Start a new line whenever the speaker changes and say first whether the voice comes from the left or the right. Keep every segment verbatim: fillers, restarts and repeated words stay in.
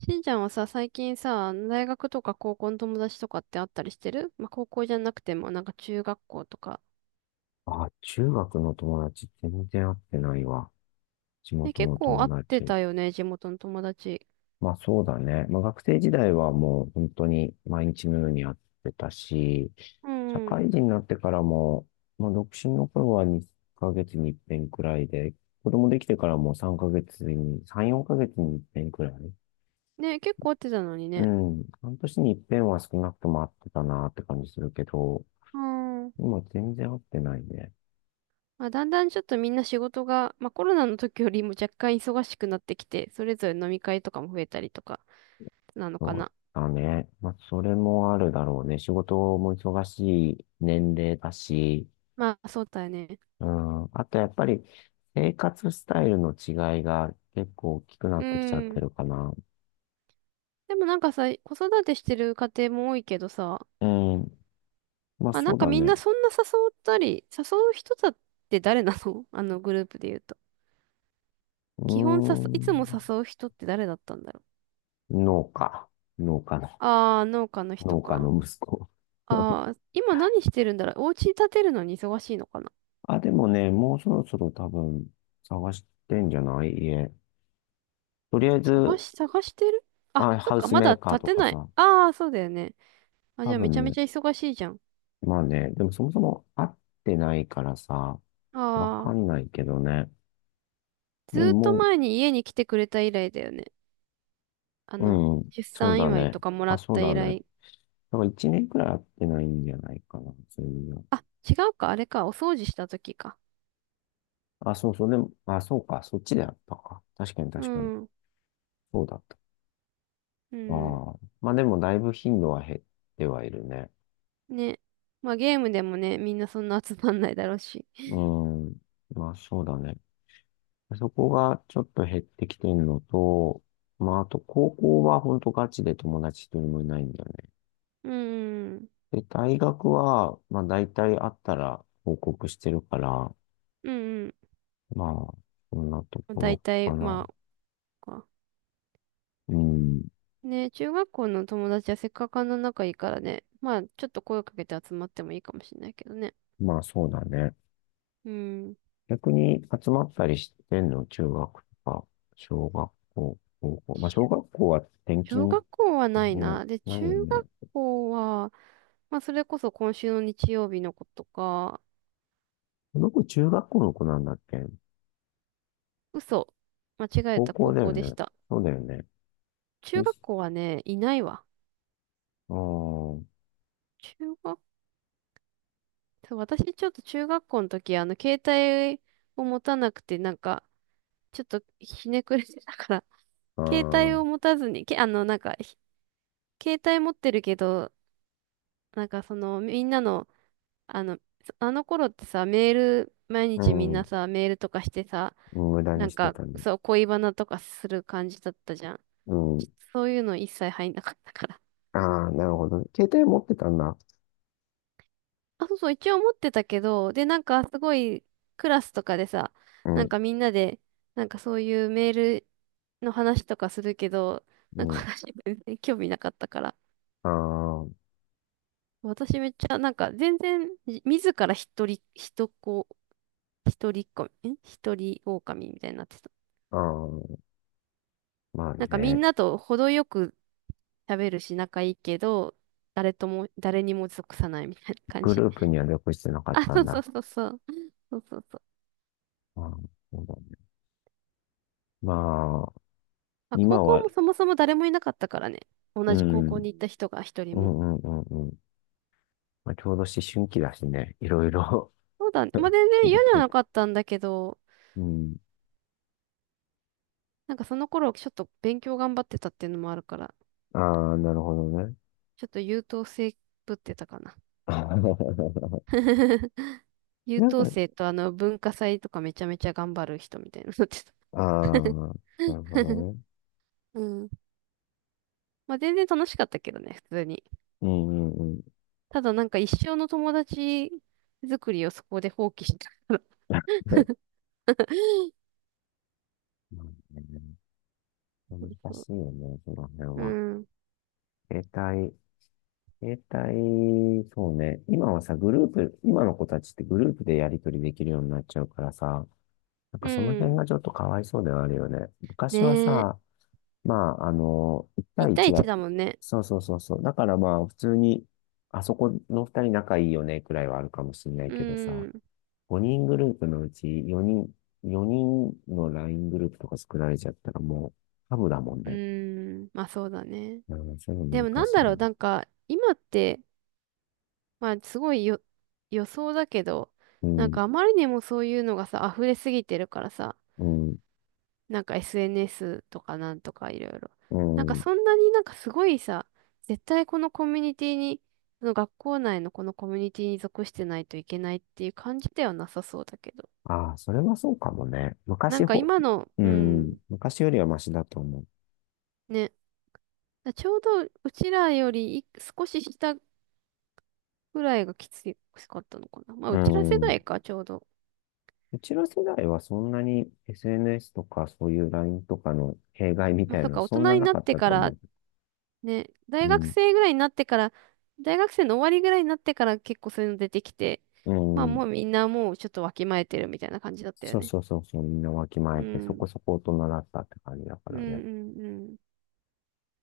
right: しんちゃんはさ、最近さ、大学とか高校の友達とかってあったりしてる、まあ、高校じゃなくても、なんか中学校とか。
left: あ、中学の友達全然会ってないわ。地
right: ね、
left: 元
right: 結
left: の
right: 構
left: 友
right: 会って
left: 達。
right: たよね、地元の友達。
left: まあそうだね。まあ学生時代はもう本当に毎日のように会ってたし、
right: う
left: 社
right: ん。
left: 会人になってからも、まあ独身の頃はにかげつに一遍くらいで、子供できてからもさんかげつに、さん、よんかげつに一遍くらい。
right: ね、結構会ってたのに
left: う
right: ね。
left: ん。半年に一遍は少なくとも会ってたなって感じするけど、
right: うん。
left: 今全然会ってないね。
right: まあ、だんだんちょっとみんな仕事が、まあ、コロナの時よりも若干忙しくなってきて、それぞれ飲み会とかも増えたりとか、なのか
left: そう
right: な。
left: だね。まあ、それもあるだろうね。仕事も忙しい年齢だし、
right: まあ、そうだよね。
left: うん。あとやっぱり生活スタイルの違いが結構大きくな
right: う
left: ってきちゃって
right: ん。
left: るかな。
right: でもなんかさ、子育てしてる家庭も多いけどさ、
left: うん。まあ
right: まあ、な
left: そ
right: ん
left: う
right: か
left: だ
right: みん
left: ね。
right: なそんな誘ったり、誘う人だって誰なの？ あのグループで言うと。
left: う
right: 基本誘、
left: ー
right: いつも
left: ん。
right: 誘う人って誰だったんだろう。
left: 農家。農家の、
right: ああ、農家の人
left: 農家
right: か。
left: の息子。
right: ああ、今何してるんだろう。お家建てるのに忙しいのかな。
left: あ、でもね、もうそろそろ多分探してんじゃない家。とりあえ
right: 探
left: ず、
right: し、探してる。あ、
left: あ、
right: そっ
left: ハウ
right: か、
left: ス
right: ま
left: メー
right: だ
left: カー
right: 建
left: と
right: て
left: か
right: ない。
left: さ、
right: ああ、そうだよね。あ、じ
left: 多
right: ゃあめち
left: 分
right: ゃめ
left: ね、
right: ちゃ忙しいじゃん。
left: まあね、でもそもそも会ってないからさ、わか
right: ああ、
left: んないけどね。
right: ず
left: で
right: ーっと
left: も、
right: 前に家に来てくれた以来だよね。あの、
left: うん、
right: 出
left: そう
right: 産
left: だ
right: 祝い
left: ね。
right: とかもら
left: あ、
right: っ
left: そう
right: た
left: だ
right: 以
left: ね。
right: 来。
left: だから一年くらい会ってないんじゃないかな、そういうの。
right: あ、違うか、あれか、お掃除した時か。
left: あ、そうそう、でも、あ、そうか、そっちであったか。確かに、
right: う
left: 確かに。
right: ん。
left: そうだった。
right: うん。
left: ああ。まあでも、だいぶ頻度は減ってはいるね。
right: ね。まあゲームでもね、みんなそんな集まんないだろうし。
left: う ん。まあそうだね。そこがちょっと減ってきてるのと、まああと高校は本当ガチで友達一人もいないんだよね。
right: うん。
left: で、大学は、まあ大体あったら報告してるから、
right: うん
left: まあ、そんなと
right: うん。
left: こ
right: だい
left: ろ
right: たい、
left: かな。
right: まあ、か
left: うん。
right: ね、中学校の友達はせっかくあんな仲いいからね。まあ、ちょっと声をかけて集まってもいいかもしれないけどね。
left: まあそうだね。
right: うん。
left: 逆に集まったりしてんの、中学とか、小学校、高校。まあ小学校は転
right: 小
left: 勤、
right: 学校はない
left: ね、
right: な。で、
left: ない
right: 中
left: よね。
right: 学校は、まあ、それこそ今週の日曜日のことか、
left: この子中学校の子なんだっけ？
right: 嘘、間違え
left: 高
right: た、
left: 校
right: 高
left: だよ
right: 校でし
left: ね。
right: た。
left: そうだよね。
right: 中
left: よ
right: 学
left: し。
right: 校はね、いないわ。
left: あー。
right: 中学、そう、私ちょっと中学校の時、あの、携帯を持たなくて、なんか、ちょっとひねくれてたから、
left: あ
right: 携帯
left: ー、
right: を持たずに、け、あの、なんか、ひ、携帯持ってるけど、なんかその、みんなの、あの、そ、あの頃ってさ、メール、毎
left: う
right: 日みんな
left: ん。
right: さ、メールとかしてさ、
left: 無駄
right: な
left: に
right: ん
left: して
right: か、
left: たね。
right: そう、恋バナとかする感じだったじゃん。
left: うん。
right: そういうの一切入んなかったから。
left: ああ、なるほどね。携帯持ってたんだ。
right: あ、そうそう、一応持ってたけど、で、なんかすごいクラスとかでさ、
left: う
right: なん
left: ん。
right: かみんなで、なんかそういうメールの話とかするけど、
left: う
right: なんか
left: ん。
right: 私全然興味なかったから。
left: ああ。
right: 私めっちゃ、なんか全然、じ自ら一人、一子、一人っ子、ん、一人狼みたいになってた。
left: ああ、まあ
right: なんかみん
left: ね。
right: なと程よく喋るし仲いいけど、誰とも、誰にも属さないみたいな感
left: グ
right: じ。
left: ループには属してなかっ
right: あ、
left: た
right: そ
left: ん
right: うそ
left: だ。
right: うそうそう。そうそうそう。
left: ああ、そうだねまあ、
right: まあ、高
left: 今
right: 校
left: は、
right: もそもそも誰もいなかったからね。同
left: う
right: じ高校
left: ん、
right: に行った人が一
left: う
right: 人も。
left: ん、うん、うん、うん。まあ、ちょうど思春期だしね。いろいろ。
right: そうだね。まあ、全
left: ひ
right: 然嫌
left: ねく
right: じゃ
left: れ
right: な
left: て。
right: かったんだけど、
left: うん。
right: なんかその頃ちょっと勉強頑張ってたっていうのもあるから、
left: ああ、なるほどね。
right: ちょっと優等生ぶってたかな。優
left: なんか、
right: 等生とあの文化祭とかめちゃめちゃ頑張る人みたいになってた。
left: あ あ、なるほどね。
right: うん。まあ、全然楽しかったけどね、普通に。
left: うん、うん、うん。
right: ただなんか一生の友達作りをそこで放棄したから。
left: まあ ね。難
right: そう、
left: しいよね、その辺
right: う
left: は。
right: ん。
left: 携帯携帯、そうね。今はさ、グループ、今の子たちってグループでやり取りできるようになっちゃうからさ、なん
right: う
left: かその辺
right: ん。
left: がちょっとかわいそうではあるよね。昔は
right: ねえ。
left: さ、まあ、あの、いち
right: いち
left: 対
right: 対
left: いち
right: いち
left: だ。
right: だもんね。
left: そうそうそうそう。だからまあ、普通に、あそこのふたり仲いいよね、くらいはあるかもしれない
right: う
left: けどさ、
right: ーん。
left: ごにんグループのうち4人、4人の ライン グループとか作られちゃったらもう、ハブだもん
right: う
left: ね。
right: ーん。まあそうだね。
left: うん、そういう
right: で
left: の
right: も
left: 難
right: なん
left: しい
right: だ
left: よ
right: ろう、
left: ね。
right: なんか今って、まあすごいよ予想だけど、
left: う
right: なん
left: ん、
right: かあまりにもそういうのがさ、溢れすぎてるからさ、
left: うん、
right: なんか エスエヌエス とかなんとかいろいろ。
left: う
right: なんか
left: ん。
right: そんなになんかすごいさ、絶対このコミュニティに、その学校内のこのコミュニティに属してないといけないっていう感じではなさそうだけど。
left: ああ、それはそうかもね。
right: な
left: 昔
right: んか
left: ほ、
right: 今の、
left: う
right: う
left: ん、
right: ん、
left: 昔よりはマシだと思う。
right: ね。ちょうどうちらよりい少し下ぐらいがきつかったのかな。まあ、
left: う
right: うちら世
left: ん。
right: 代か、ちょうど。
left: うちの世代はそんなに エスエヌエス とかそういう ライン とかの弊害み
right: まあ、
left: たい
right: そっ
left: なの
right: か、大
left: そん
right: 人
left: な
right: に
left: な
right: なっ
left: かっ
right: て
left: た
right: か
left: と思
right: ら、ね、
left: う。
right: 大
left: う
right: 学
left: ん。
right: 生ぐらいになってから、大学生の終わりぐらいになってから結構そういうの出てきて、
left: う
right: まあ、
left: ん。
right: もうみんなもうちょっとわきまえてるみたいな感じだったよ
left: そう
right: ね。
left: そうそうそう、みんなわきま
right: う
left: えてそこ
right: ん。
left: そこ大人だったって感じだか
right: うん
left: らね。
right: うん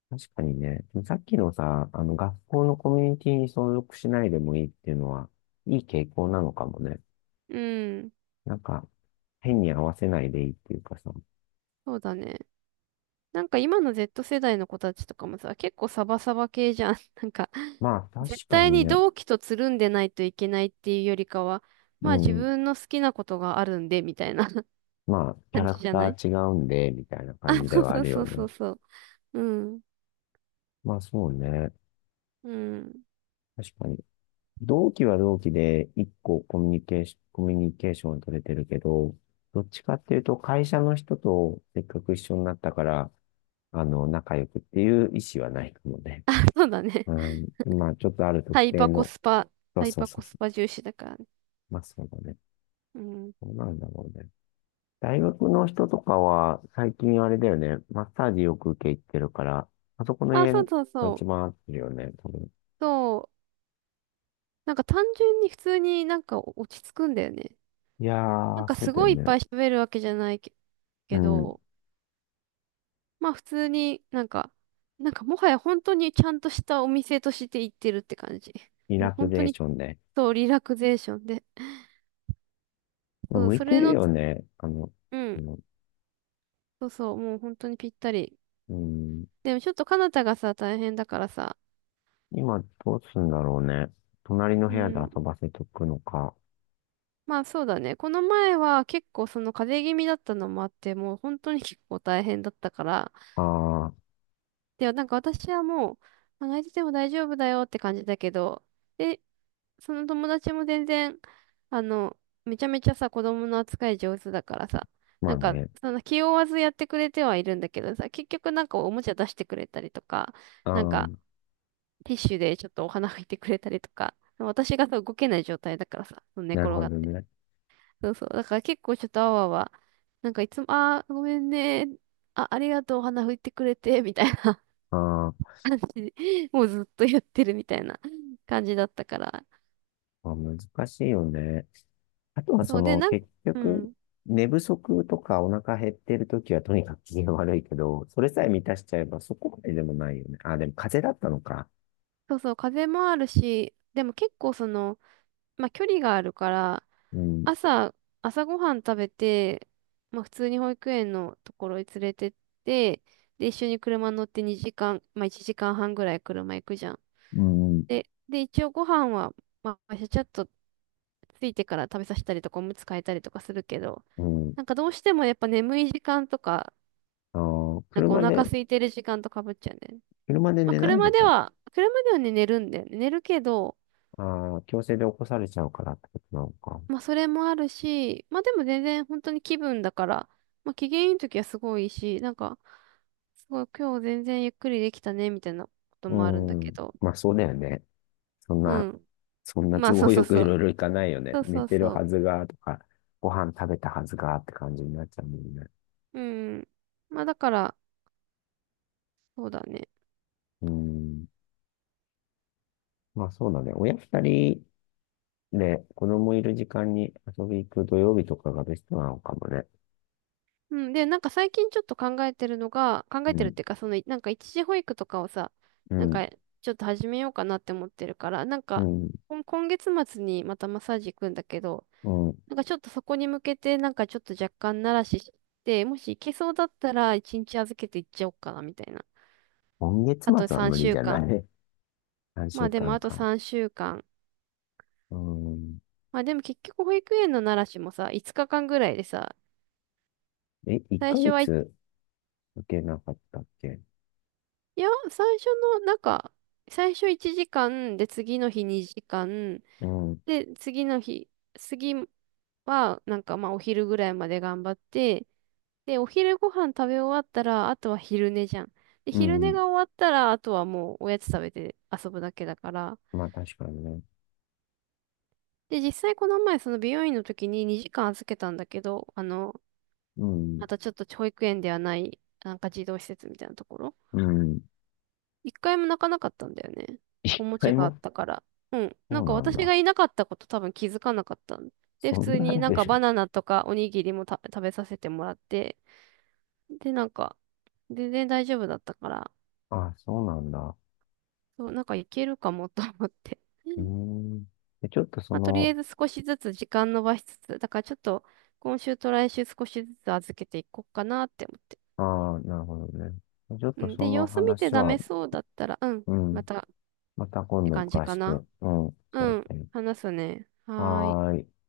left: 確かにね、さっきのさ、あの学校のコミュニティに所属しないでもいいっていうのは、いい傾向なのかもね。
right: うん。うん。
left: なんか、変に合わせないでいいっていうかさ。
right: そうだね。なんか今の ゼットせだいの子たちとかもさ、結構サバサバ系じゃん。なんか、
left: まあ確
right: 絶
left: か
right: 対
left: に
right: に
left: ね、
right: 同期とつるんでないといけないっていうよりかは、
left: う
right: まあ自
left: ん。
right: 分の好きなことがあるんで、みたいな。
left: まあ、キャ
right: 感
left: ラ
right: じ
left: ク
right: じゃな
left: タ
right: い？
left: ー違うんで、みたいな感じ で
right: そ
left: はあ
right: う
left: る
right: そ
left: よ
right: うそ
left: ね。
right: うそう。うん。
left: まあ、そうね。
right: うん。
left: 確かに。同期は同期で、一個コミュニケーション、コミュニケーション取れてるけど、どっちかっていうと、会社の人とせっかく一緒になったから、あの、仲良くっていう意思はないかもね。
right: そうだね。
left: うん。まあ、ちょっとある
right: タ
left: 特
right: イ
left: 定
right: パコ
left: の、
right: スパ、
left: そ
right: タ
left: う
right: イ
left: そう
right: パ
left: そ
right: コ
left: う
right: ス
left: そ
right: パ重視だからね。
left: う。まあ、そうだね。
right: うん。
left: そうなんだろうね。大学の人とかは、最近あれだよね、マッサージよく受け入ってるから、あそこの
right: あ、
left: 家
right: そうそう
left: が
right: そう。
left: 一番合ってるよね、多分。
right: そう。なんか単純に普通になんか落ち着くんだよね。
left: いや
right: なん
left: ー、
right: か
left: そう
right: す
left: だよ
right: ごいいっ
left: ね。
right: ぱい喋るわけじゃないけ、
left: う
right: け
left: ん。
right: ど、まあ普通になんか、なんかもはや本当にちゃんとしたお店として行ってるって感じ。
left: リ
right: もう
left: ラク
right: 本当
left: ゼーシ
right: に、
left: ョンで。
right: そうリラクゼーションで。そう、
left: 向い
right: そ
left: て
right: れ
left: る
right: の
left: よ
right: つ、
left: ね。あの、
right: う
left: あ
right: ん。
left: の
right: そうそう、もう本当にぴったり。
left: うん、
right: でもちょっとカナタがさ、大変だからさ。
left: 今どうすんだろうね。隣の
right: う
left: 部屋で
right: ん。
left: 遊ばせとくのか。
right: まあそうだね。この前は結構その風邪気味だったのもあって、もう本当に結構大変だったから。
left: ああ、
right: で、なんか私はもう、まあ泣いてても大丈夫だよって感じだけど、で、その友達も全然、あの、めちゃめちゃさ、子供の扱い上手だからさ、
left: ま
right: な
left: あ
right: んか、
left: ね。
right: その気負わずやってくれてはいるんだけどさ、結局なんかおもちゃ出してくれたりとか、
left: あ
right: なん
left: あ、
right: か、ティッシュでちょっとお花拭いてくれたりとか、私がさ動けない状態だからさ、寝
left: な
right: 転
left: るほ
right: がっ
left: ど
right: て。
left: ね。
right: そうそう。だから結構ちょっとあわあわ、なんかいつも、あー、ごめんね。あ、ありがとう、お花拭いてくれて、みたいな
left: あー。
right: 感じで、もうずっとやってるみたいな感じだったから。
left: まあ、難しいよね。あとは
right: そ
left: そ
right: うで、
left: の
right: なんか、
left: 結
right: う
left: 局、
right: ん。
left: 寝不足とかお腹減ってるときはとにかく機嫌悪いけど、それさえ満たしちゃえばそこまででもないよね。あ、でも風邪だったのか。
right: そうそう、風もあるし、でも結構その、まあ距離があるから、
left: うん、
right: 朝、朝ごはん食べて、まあ普通に保育園のところに連れてって、で、一緒に車乗ってにじかん、まあいちじかんはんぐらい車行くじゃん。
left: うん、
right: で、で、一応ご飯は、まあちゃちゃっとついてから食べさせたりとか、おむつ替えたりとかするけど、
left: うん。
right: なんかどうしてもやっぱ眠い時間とか、
left: あー、
right: なんかお
left: 車で、
right: 腹空いてる時間とかぶっちゃうんだよね。
left: 車で
right: まあ
left: 寝ない
right: 車
left: の
right: で
left: か。
right: は、車ではね、寝るんだよね。寝るけど、
left: あー、強制で起こされちゃうからってことなのか。
right: まあ、それもあるし、まあ、でも全然本当に気分だから、まあ、機嫌いい時はすごいいいし、なんか、すごい今日全然ゆっくりできたね、みたいなこともあるん
left: う
right: だけ
left: ん。
right: ど。
left: まあそうだよね。そん
right: う
left: な、
right: ん。
left: そんな
right: まあ、
left: 都
right: そう
left: 合
right: そう
left: よく
right: そ
left: いろい
right: う。
left: ろいかないよね。
right: そう
left: 寝
right: そう
left: てる
right: そ
left: はずが、とか、ご飯食べたはずが、って感じになっちゃうもんね。
right: う。うん。まあ、だから、そうだね。
left: うん。まあそうだね。親二人で、子供いる時間に遊び行く土曜日とかがベストなのかもね。
right: うん。で、なんか最近ちょっと考えてるのが、考え
left: う
right: てるっ
left: ん、
right: ていうか、その、なんか一時保育とかをさ、
left: う
right: なん
left: ん、
right: か、ちょっと始めようかなって思ってるから、なん
left: う
right: か、
left: ん、
right: こん今月末にまたマッサージ行くんだけど、
left: うん。
right: なんかちょっとそこに向けて、なんかちょっと若干慣らしして、もし行けそうだったらいちにち預けて行っちゃおうかな、みたいな。
left: 今月
right: あと
left: 末は無
right: 3
left: 理じ
right: 週
left: ゃな
right: 間。
left: い？ さん
right: ま
left: 週
right: あでも
left: 間
right: あと
left: か。
right: さんしゅうかん。
left: うん。
right: まあでも結局保育園の慣らしもさ、いつかかんぐらいでさ、
left: え、1
right: 最初
left: ヶ
right: はい、
left: 月受けなかったっけ？
right: いや、最初の、なんか、最初いちじかん、で、次の日にじかん、
left: うん、
right: で、次の日、次は、なんかまあお昼ぐらいまで頑張って、で、お昼ご飯食べ終わったら、あとは昼寝じゃん。で、
left: う
right: 昼寝
left: ん。
right: が終わったら、あとはもうおやつ食べて遊ぶだけだから。
left: まあ確かにね。
right: で、実際この前、その美容院の時ににじかん預けたんだけど、あの、
left: うん、
right: またちょっと保育園ではない、なんか児童施設みたいなところ。
left: うん。
right: 一回も泣かなかったんだよね。お
left: 一
right: もち
left: 回
right: ゃがあっ
left: も？
right: たから。うん。な
left: そ
right: ん
left: う
right: か
left: なん
right: 私
left: だ。
right: がいなかったこと多分気づかなかったん。で、普
left: そん
right: 通
left: な
right: に
left: レ
right: なん
left: ベ
right: か
left: ル。
right: バナナとかおにぎりもた食べさせてもらって、で、なんか、全然大丈夫だったから、
left: あ、そうなんだ。
right: そう、なんかいけるかもと思って。う
left: うー
right: ん、
left: ん。で、ちょっとそ
right: まあ、とりあえ
left: の、
right: ず少しずつ時間延ばしつつ、だからちょっと今週と来週少しずつ預けていこうかなって思って。
left: ああ、なるほどね。ちょっ
right: う
left: と
right: ん、
left: そ
right: で、
left: の
right: 様子見て
left: 話
right: ダ
left: は、
right: メそうだったら、うん、
left: うん。
right: またっ
left: また今
right: て
left: 度
right: 感じ
left: 詳
right: か
left: しく、う
right: な。
left: ん、教え
right: うん、
left: て。
right: 話すね。はーい。
left: はーい。